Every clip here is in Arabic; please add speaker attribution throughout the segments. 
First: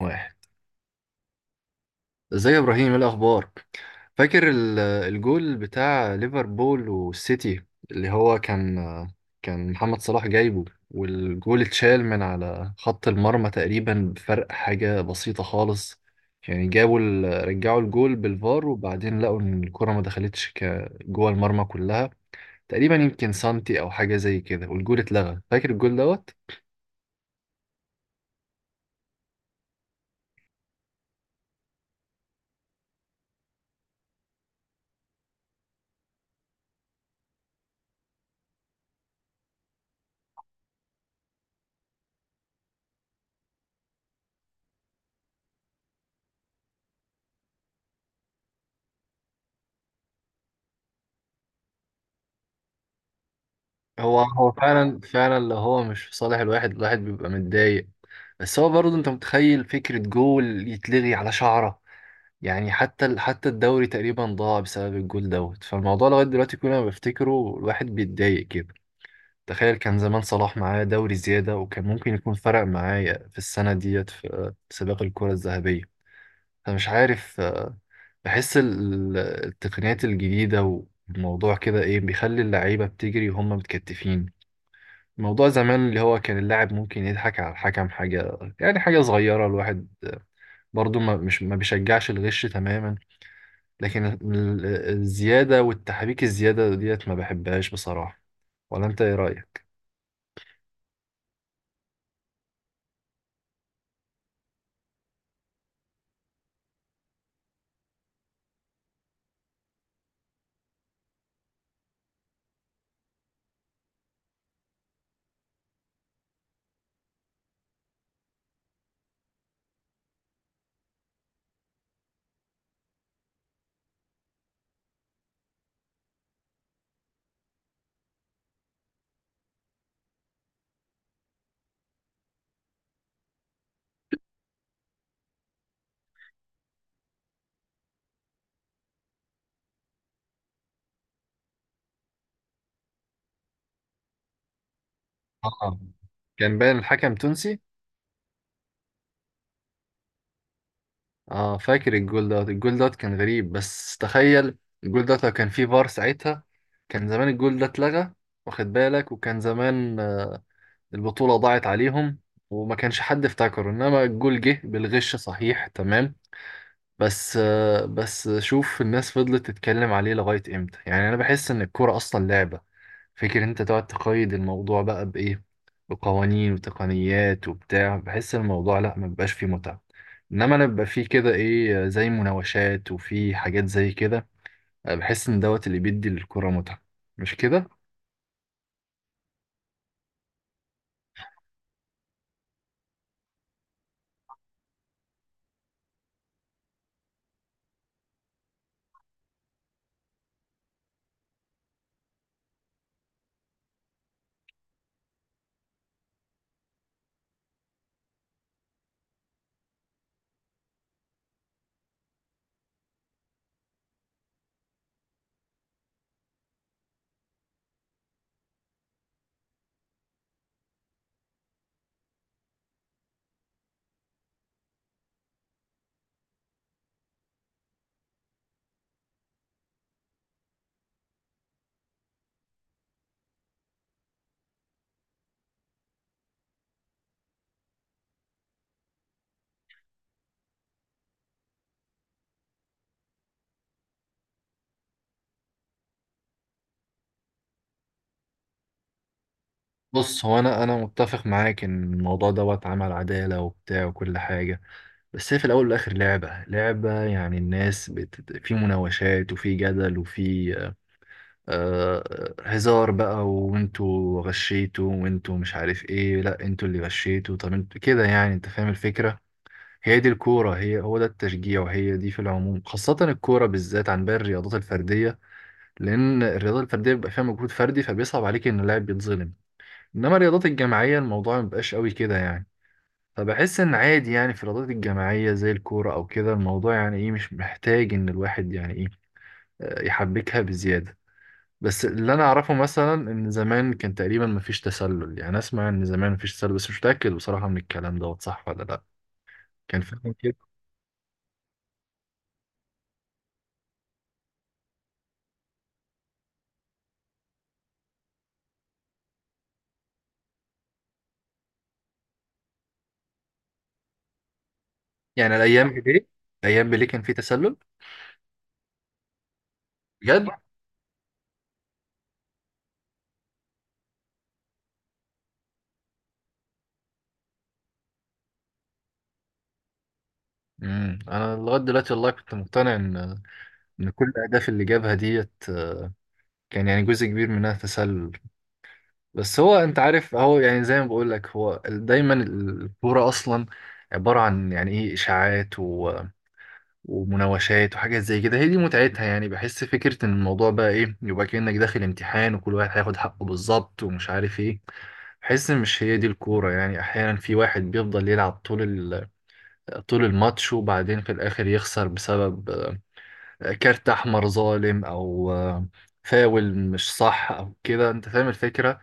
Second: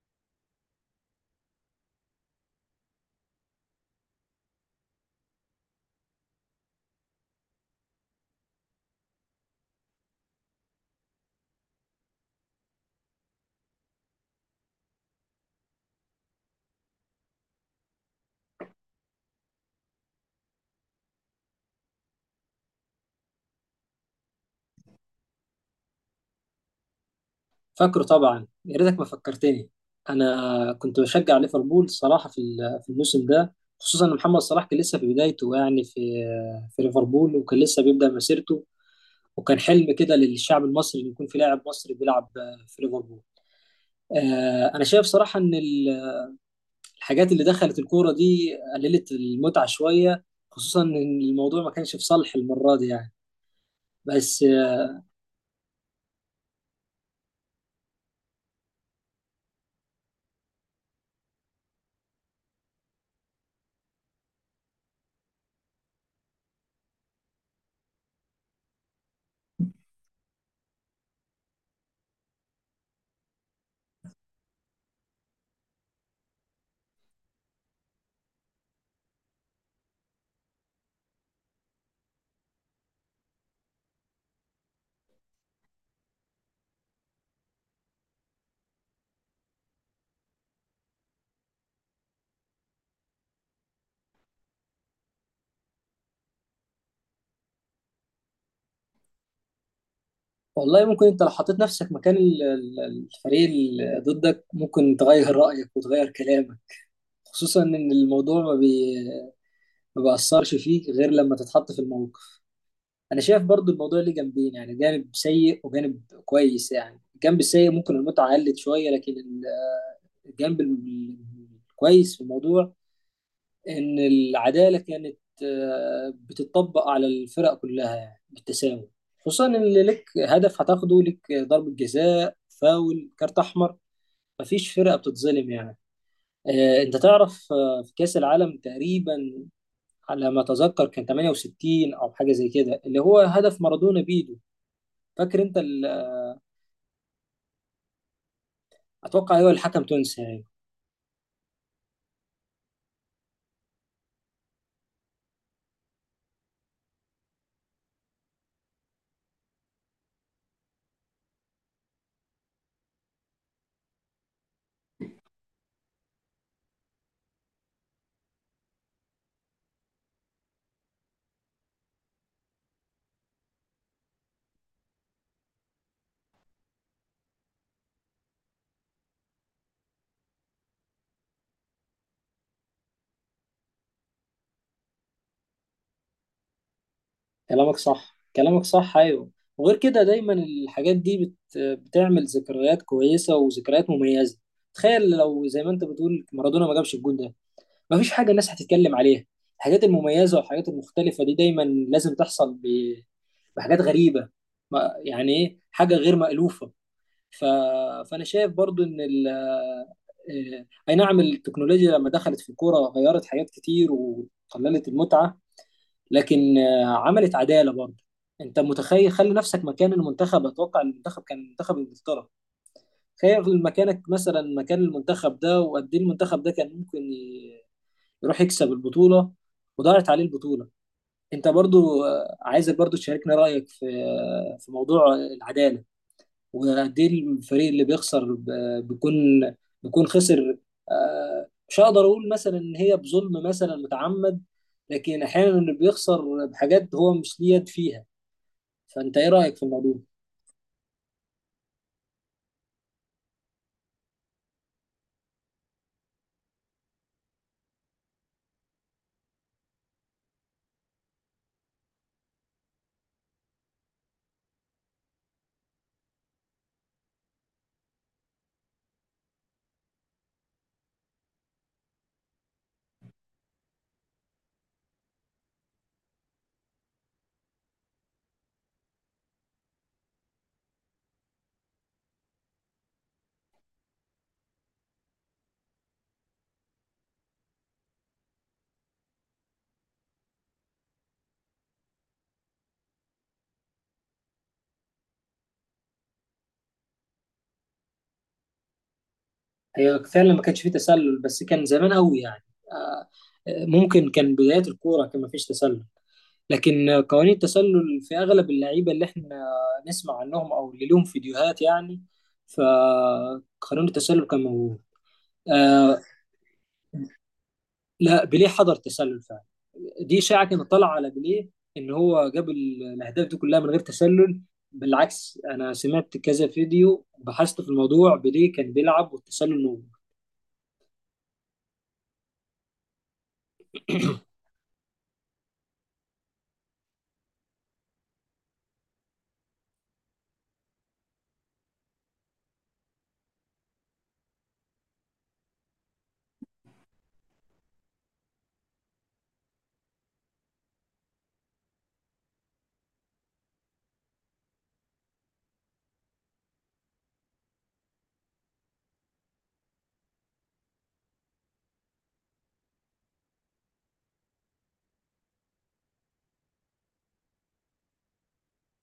Speaker 1: واحد. ازيك يا ابراهيم، ايه الاخبار؟ فاكر الجول بتاع ليفربول والسيتي اللي هو كان محمد صلاح جايبه، والجول اتشال من على خط المرمى تقريبا بفرق حاجة بسيطة خالص. يعني جابوا رجعوا الجول بالفار، وبعدين لقوا ان الكرة ما دخلتش جوه المرمى كلها تقريبا، يمكن سنتي او حاجة زي كده، والجول اتلغى. فاكر الجول دوت.
Speaker 2: فاكره طبعا، يا ريتك ما فكرتني. انا كنت بشجع ليفربول الصراحه في الموسم ده. خصوصا ان محمد صلاح كان لسه في بدايته، يعني في ليفربول وكان لسه بيبدا مسيرته. وكان حلم كده للشعب المصري ان يكون في لاعب مصري بيلعب في ليفربول. انا شايف صراحه ان الحاجات اللي دخلت الكوره دي قللت المتعه شويه، خصوصا ان الموضوع ما كانش في صالح المره دي يعني.
Speaker 1: هو
Speaker 2: بس،
Speaker 1: هو فعلا فعلا، لو هو مش في صالح الواحد بيبقى متضايق. بس هو برضه، انت متخيل فكرة جول يتلغي على شعرة؟ يعني حتى الدوري تقريبا ضاع بسبب الجول دوت، فالموضوع لغاية دلوقتي كل ما بفتكره الواحد بيتضايق كده. تخيل كان زمان صلاح معاه دوري زيادة، وكان ممكن يكون فرق معايا في السنة ديت في سباق الكرة الذهبية. فمش عارف بحس التقنيات الجديدة والموضوع كده ايه بيخلي اللعيبة بتجري وهم متكتفين. موضوع زمان اللي هو كان اللاعب ممكن يضحك على الحكم حاجة، يعني حاجة صغيرة، الواحد برضو ما بيشجعش الغش تماما، لكن الزيادة والتحريك الزيادة ديت ما بحبهاش بصراحة. ولا انت ايه رأيك؟
Speaker 2: والله ممكن انت لو حطيت نفسك مكان الفريق اللي ضدك ممكن تغير رأيك وتغير كلامك، خصوصا ان الموضوع ما بيأثرش فيك غير لما تتحط في الموقف. انا شايف برضو الموضوع ليه جنبين، يعني جانب سيء وجانب كويس، يعني الجانب السيء ممكن المتعة قلت شوية، لكن الجانب الكويس في الموضوع ان العداله كانت بتطبق على الفرق كلها، يعني بالتساوي. خصوصا ان لك هدف هتاخده، لك ضربه جزاء، فاول، كارت احمر، مفيش فرقه بتتظلم يعني. انت تعرف، في كاس العالم تقريبا، على ما اتذكر كان 68 او حاجه زي كده، اللي هو هدف مارادونا بيدو. فاكر انت
Speaker 1: اه، كان باين الحكم تونسي.
Speaker 2: اتوقع هو الحكم تونسي يعني.
Speaker 1: اه، فاكر الجول دوت. الجول دوت كان غريب، بس تخيل الجول دوت لو كان فيه فار ساعتها كان زمان الجول ده اتلغى، واخد بالك. وكان زمان البطولة ضاعت عليهم، وما كانش حد افتكره، انما الجول جه بالغش، صحيح تمام. بس بس شوف الناس فضلت تتكلم عليه لغاية امتى؟ يعني انا بحس ان الكورة اصلا لعبة. فكر انت تقعد تقيد الموضوع بقى بايه، بقوانين وتقنيات وبتاع، بحس الموضوع لا ما بيبقاش فيه متعة. انما انا بيبقى فيه كده ايه زي مناوشات وفي حاجات زي كده، بحس ان دوت اللي بيدي للكورة متعة. مش كده؟
Speaker 2: كلامك صح، كلامك صح، ايوه. وغير كده دايما الحاجات دي بتعمل ذكريات كويسه وذكريات مميزه. تخيل لو زي ما انت بتقول مارادونا ما جابش الجول ده، مفيش حاجه الناس هتتكلم عليها. الحاجات المميزه والحاجات المختلفه دي دايما لازم تحصل بحاجات غريبه. ما... يعني ايه، حاجه غير مألوفه. ف... فانا شايف برضو ان ال... آه، اي نعم التكنولوجيا لما دخلت في الكوره غيرت حاجات كتير وقللت المتعه، لكن عملت عداله برضه. انت متخيل، خلي نفسك مكان المنتخب، اتوقع المنتخب كان منتخب انجلترا. تخيل مكانك مثلا مكان المنتخب ده، وقد ايه المنتخب ده كان ممكن يروح يكسب البطوله، وضاعت عليه البطوله. انت برضو عايزك برضو تشاركنا رايك في في موضوع العداله، وقد ايه الفريق اللي بيخسر بيكون خسر. مش هقدر اقول مثلا ان هي بظلم مثلا متعمد، لكن احيانا اللي بيخسر بحاجات هو مش ليه يد فيها. فانت ايه رايك في الموضوع؟
Speaker 1: بص، هو انا متفق معاك ان الموضوع دوت عمل عدالة وبتاع وكل حاجة، بس هي في الأول والآخر لعبة لعبة، يعني الناس في مناوشات وفي جدل وفي آه... هزار بقى، وانتوا غشيتوا وانتوا مش عارف ايه، لا انتوا اللي غشيتوا، طب انتوا كده، يعني انت فاهم الفكرة. هي دي الكورة، هي هو ده التشجيع، وهي دي في العموم خاصة الكورة بالذات عن باقي الرياضات الفردية، لأن الرياضة الفردية بيبقى فيها مجهود فردي، فبيصعب عليك إن اللاعب بيتظلم. إنما الرياضات الجماعية الموضوع مبيبقاش قوي كده يعني. فبحس ان عادي، يعني في الرياضات الجماعيه زي الكوره او كده الموضوع يعني ايه مش محتاج ان الواحد يعني ايه يحبكها بزياده. بس اللي انا اعرفه مثلا ان زمان كان تقريبا مفيش تسلل، يعني اسمع ان زمان مفيش تسلل، بس مش متاكد بصراحه من الكلام دوت صح ولا لا. كان
Speaker 2: هي
Speaker 1: فعلا
Speaker 2: فعلا
Speaker 1: كده؟
Speaker 2: ما كانش فيه تسلل، بس كان زمان قوي يعني. آه، ممكن كان بدايات الكوره كان ما فيش تسلل، لكن قوانين التسلل في اغلب اللعيبه اللي احنا نسمع عنهم او اللي لهم فيديوهات يعني، فقانون التسلل كان موجود.
Speaker 1: يعني الايام
Speaker 2: آه،
Speaker 1: بليه، الايام بليه كان في تسلل؟
Speaker 2: لا، بيليه حضر تسلل فعلا. دي
Speaker 1: بجد؟
Speaker 2: اشاعه كانت طالعه على بيليه ان هو جاب الاهداف دي كلها من غير تسلل. بالعكس، انا سمعت كذا فيديو، بحثت في الموضوع، بيليه كان بيلعب والتسلل نوم.
Speaker 1: انا لغايه دلوقتي والله كنت مقتنع ان كل الاهداف اللي جابها ديت كان يعني جزء كبير منها تسلل. بس هو انت عارف، هو يعني زي ما بقول لك، هو دايما الكوره اصلا عباره عن يعني ايه اشاعات ومناوشات وحاجات زي كده، هي دي متعتها. يعني بحس فكره ان الموضوع بقى ايه، يبقى كانك داخل امتحان وكل واحد هياخد حقه بالظبط ومش عارف ايه، بحس ان مش هي دي الكوره. يعني احيانا في واحد بيفضل يلعب طول طول الماتش، وبعدين في الاخر يخسر بسبب كارت احمر ظالم او فاول مش صح او كده، انت فاهم الفكره.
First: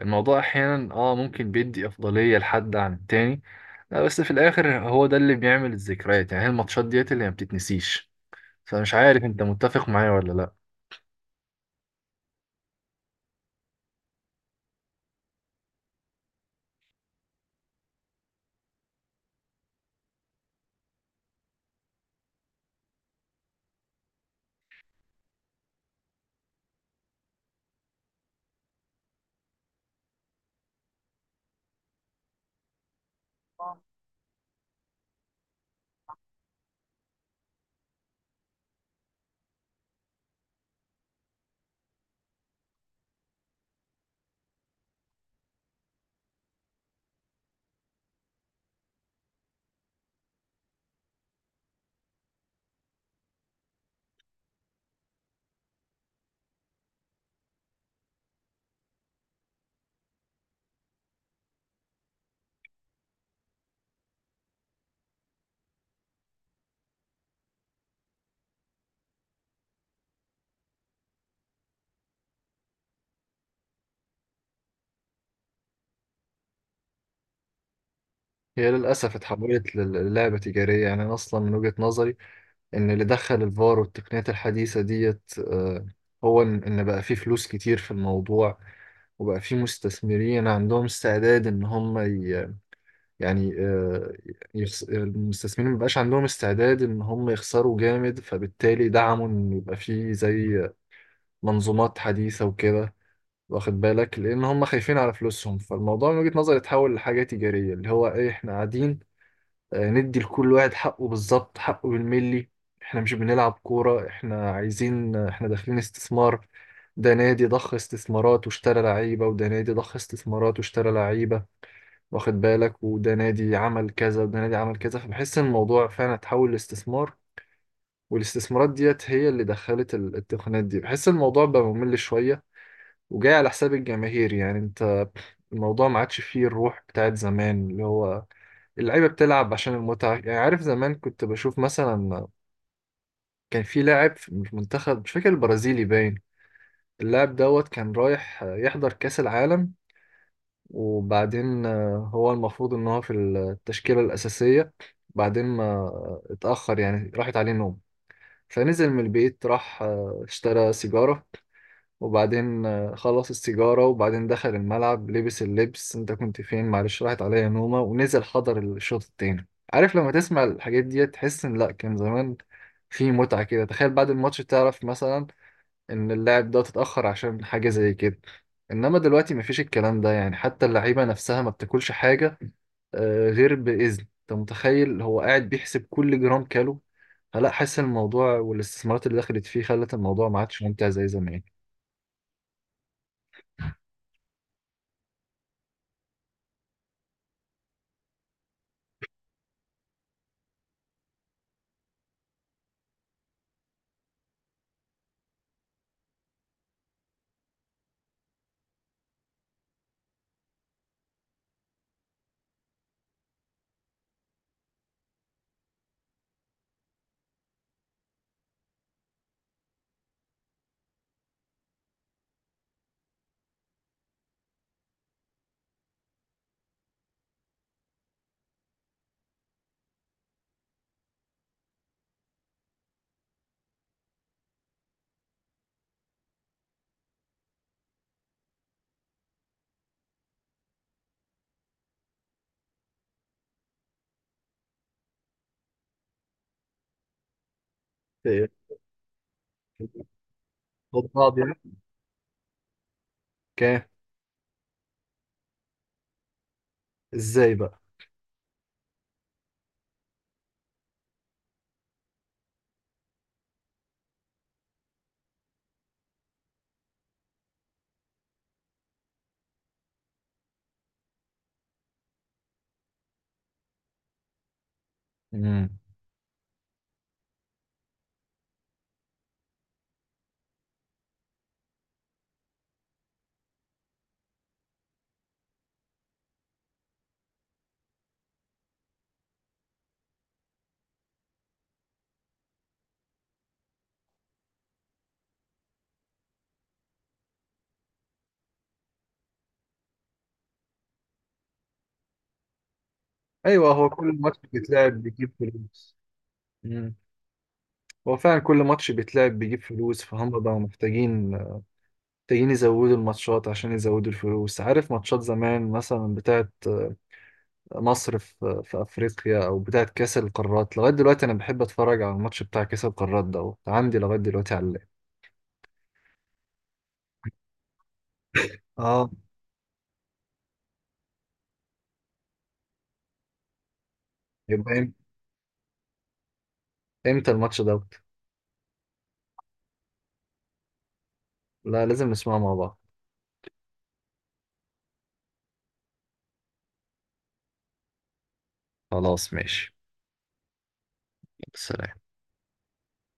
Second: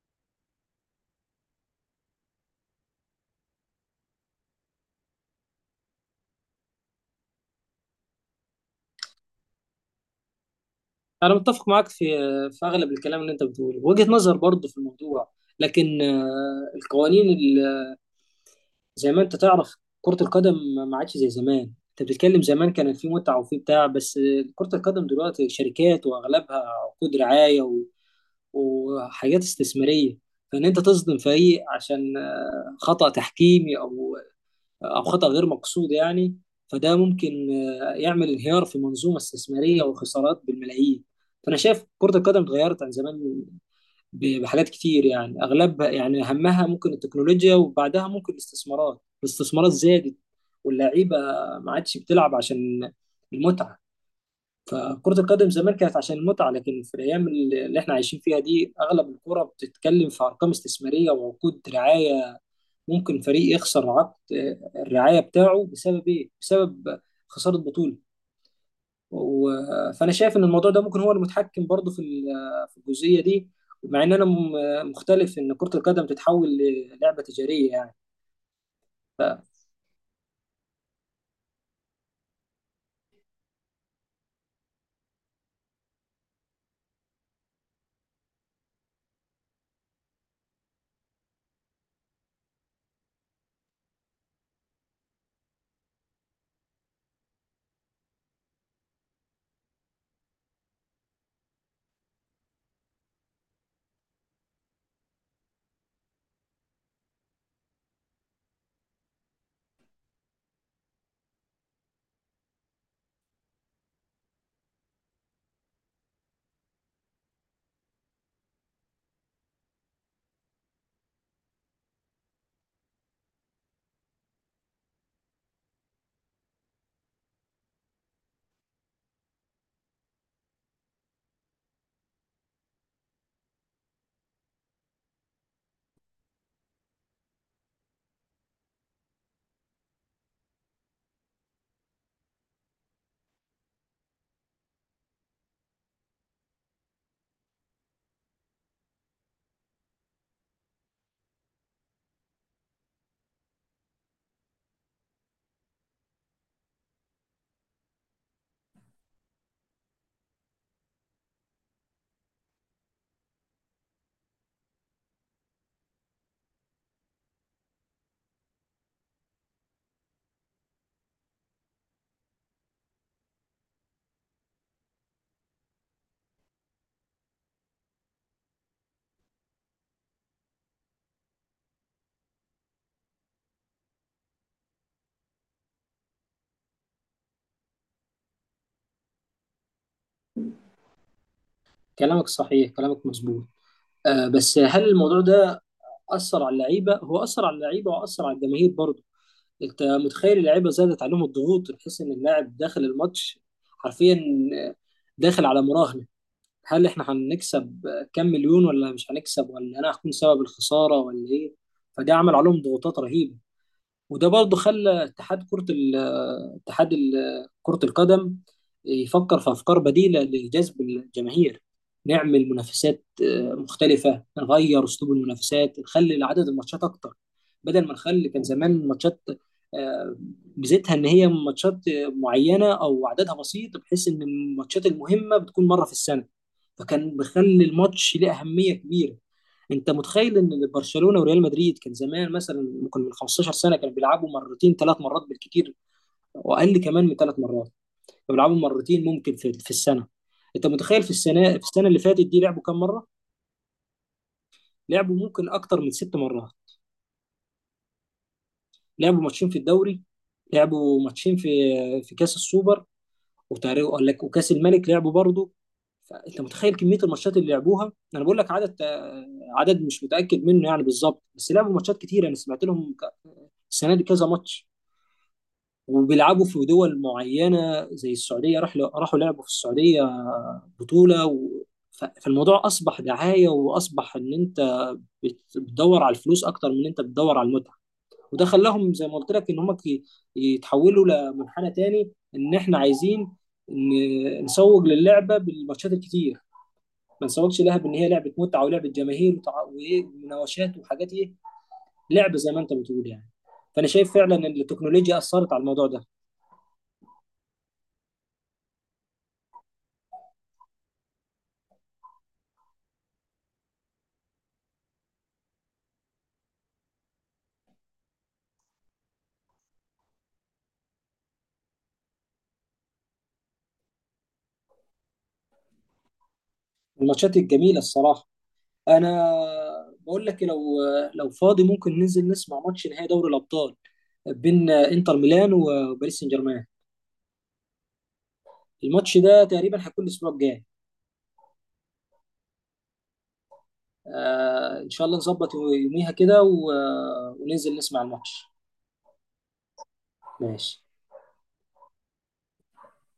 Speaker 1: الموضوع احيانا ممكن بيدي افضليه لحد عن التاني. لا، بس في الاخر هو ده اللي بيعمل الذكريات، يعني هي الماتشات ديت اللي ما بتتنسيش. فمش عارف انت متفق معايا ولا لا.
Speaker 2: انا متفق معاك في اغلب الكلام اللي انت بتقوله، وجهة نظر برضه في الموضوع. لكن القوانين زي ما انت تعرف، كرة القدم ما عادش زي زمان. انت بتتكلم زمان كان في متعة وفي بتاع، بس كرة القدم دلوقتي شركات، واغلبها عقود رعاية وحاجات استثمارية. فان انت تصدم فريق عشان خطأ تحكيمي او خطأ غير مقصود يعني، فده ممكن يعمل انهيار في منظومة استثمارية وخسارات بالملايين. فانا شايف كرة القدم اتغيرت عن زمان بحاجات كتير، يعني اغلبها، يعني اهمها ممكن التكنولوجيا، وبعدها ممكن الاستثمارات. الاستثمارات زادت، واللعيبه ما عادش بتلعب عشان المتعه. فكرة القدم زمان كانت عشان المتعة، لكن في الأيام اللي إحنا عايشين فيها دي أغلب الكرة بتتكلم في أرقام استثمارية وعقود رعاية. ممكن فريق يخسر عقد الرعاية بتاعه بسبب إيه؟ بسبب خسارة بطولة. فانا شايف ان الموضوع ده ممكن هو المتحكم برضه في الجزئيه دي، مع ان انا مختلف ان كره القدم تتحول للعبه تجاريه يعني.
Speaker 1: هي للاسف اتحولت للعبه تجاريه، يعني انا اصلا من وجهه نظري ان اللي دخل الفار والتقنيات الحديثه ديت هو ان بقى فيه فلوس كتير في الموضوع، وبقى فيه مستثمرين عندهم استعداد ان هم، يعني المستثمرين مبقاش عندهم استعداد ان هم يخسروا جامد، فبالتالي دعموا ان يبقى فيه زي منظومات حديثة وكده، واخد بالك، لان هم خايفين على فلوسهم. فالموضوع من وجهة نظري اتحول لحاجة تجارية، اللي هو ايه، احنا قاعدين ندي لكل واحد حقه بالظبط، حقه بالملي. احنا مش بنلعب كورة، احنا عايزين، احنا داخلين استثمار. ده نادي ضخ استثمارات واشترى لعيبة، وده نادي ضخ استثمارات واشترى لعيبة، واخد بالك، وده نادي عمل كذا وده نادي عمل كذا، فبحس ان الموضوع فعلا اتحول لاستثمار. والاستثمارات ديت هي اللي دخلت التقنيات دي، بحس الموضوع بقى ممل شوية وجاي على حساب الجماهير. يعني انت، الموضوع ما عادش فيه الروح بتاعت زمان، اللي هو اللعيبة بتلعب عشان المتعة. يعني عارف زمان كنت بشوف مثلا كان في لاعب في المنتخب، مش فاكر البرازيلي باين، اللاعب دوت كان رايح يحضر كأس العالم، وبعدين هو المفروض ان هو في التشكيلة الأساسية، بعدين ما اتأخر، يعني راحت عليه نوم، فنزل من البيت راح اشترى سيجارة، وبعدين خلص السيجارة وبعدين دخل الملعب لبس اللبس، انت كنت فين؟ معلش راحت عليا نومة، ونزل حضر الشوط التاني. عارف لما تسمع الحاجات دي تحس ان لا، كان زمان في متعة كده. تخيل بعد الماتش تعرف مثلا ان اللاعب ده تتأخر عشان حاجة زي كده، انما دلوقتي مفيش الكلام ده يعني. حتى اللعيبة نفسها ما بتاكلش حاجة غير بإذن. انت متخيل هو قاعد بيحسب كل جرام كالو؟ فلا، حاسس الموضوع والاستثمارات اللي دخلت فيه خلت الموضوع ما عادش ممتع زي زمان.
Speaker 2: كلامك صحيح، كلامك مظبوط. بس هل الموضوع ده اثر على اللعيبه؟ هو اثر على اللعيبه واثر على الجماهير برضه. انت متخيل اللعيبه زادت عليهم الضغوط، تحس ان اللاعب داخل الماتش حرفيا، آه، داخل على مراهنه. هل احنا هنكسب كام مليون، ولا مش هنكسب، ولا انا هكون سبب الخساره، ولا ايه؟ فده عمل عليهم ضغوطات رهيبه. وده برضه خلى اتحاد كرة ال- اتحاد ال- كرة القدم يفكر في أفكار بديلة لجذب الجماهير. نعمل منافسات مختلفة، نغير أسلوب المنافسات، نخلي عدد الماتشات أكتر، بدل ما نخلي. كان زمان ماتشات آه، ميزتها إن هي ماتشات معينة أو عددها بسيط، بحيث إن الماتشات المهمة بتكون مرة في السنة، فكان بيخلي الماتش ليه أهمية كبيرة. انت متخيل ان برشلونه وريال مدريد كان زمان مثلا ممكن من 15 سنه كانوا بيلعبوا مرتين، ثلاث مرات بالكتير، واقل كمان من ثلاث مرات. كانوا
Speaker 1: إيه،
Speaker 2: بيلعبوا مرتين ممكن في السنه. انت متخيل
Speaker 1: خد
Speaker 2: في
Speaker 1: بعض
Speaker 2: السنه
Speaker 1: يعني.
Speaker 2: في السنه اللي فاتت دي لعبوا كام مره؟
Speaker 1: كام؟
Speaker 2: لعبوا ممكن اكتر من ست مرات.
Speaker 1: ازاي بقى؟
Speaker 2: لعبوا ماتشين في الدوري، لعبوا ماتشين في كاس السوبر، وتقريبا قال لك وكاس الملك لعبوا برضه. فانت متخيل كميه الماتشات اللي لعبوها، انا بقول لك عدد، مش متاكد منه يعني بالظبط، بس لعبوا ماتشات كتير. انا سمعت لهم السنه دي كذا ماتش.
Speaker 1: مم.
Speaker 2: وبيلعبوا في دول معينة زي السعودية، راحوا لعبوا في السعودية بطولة فالموضوع أصبح دعاية، وأصبح إن أنت بتدور على الفلوس أكتر من إن أنت بتدور على المتعة. وده خلاهم زي ما قلت لك إن هم يتحولوا لمنحنى تاني، إن إحنا عايزين نسوق للعبة بالماتشات الكتير، ما نسوقش لها بإن هي لعبة متعة ولعبة جماهير وإيه ومناوشات وحاجات إيه، لعبة زي ما أنت بتقول يعني.
Speaker 1: ايوه،
Speaker 2: فأنا
Speaker 1: هو كل
Speaker 2: شايف فعلا
Speaker 1: ماتش
Speaker 2: إن
Speaker 1: بيتلعب
Speaker 2: التكنولوجيا
Speaker 1: بيجيب
Speaker 2: أثرت على الموضوع
Speaker 1: فلوس.
Speaker 2: ده.
Speaker 1: مم. هو فعلا كل ماتش بيتلعب بيجيب فلوس، فهم بقوا محتاجين يزودوا الماتشات عشان يزودوا الفلوس. عارف ماتشات زمان مثلا بتاعت مصر في أفريقيا، أو بتاعت كأس القارات، لغاية دلوقتي أنا بحب أتفرج على الماتش بتاع كأس القارات دوت، عندي لغاية دلوقتي على اللاب.
Speaker 2: الماتشات الجميله الصراحه.
Speaker 1: اه.
Speaker 2: انا بقول لك، لو فاضي ممكن ننزل نسمع ماتش نهائي دوري الابطال بين
Speaker 1: يبقى
Speaker 2: انتر ميلان وباريس سان جيرمان.
Speaker 1: إمتى الماتش دوت؟
Speaker 2: الماتش ده تقريبا هيكون الاسبوع الجاي.
Speaker 1: لا، لازم نسمعه مع بعض.
Speaker 2: آه ان شاء الله، نظبط يوميها كده وننزل نسمع الماتش.
Speaker 1: خلاص، ماشي.
Speaker 2: ماشي.
Speaker 1: سلام.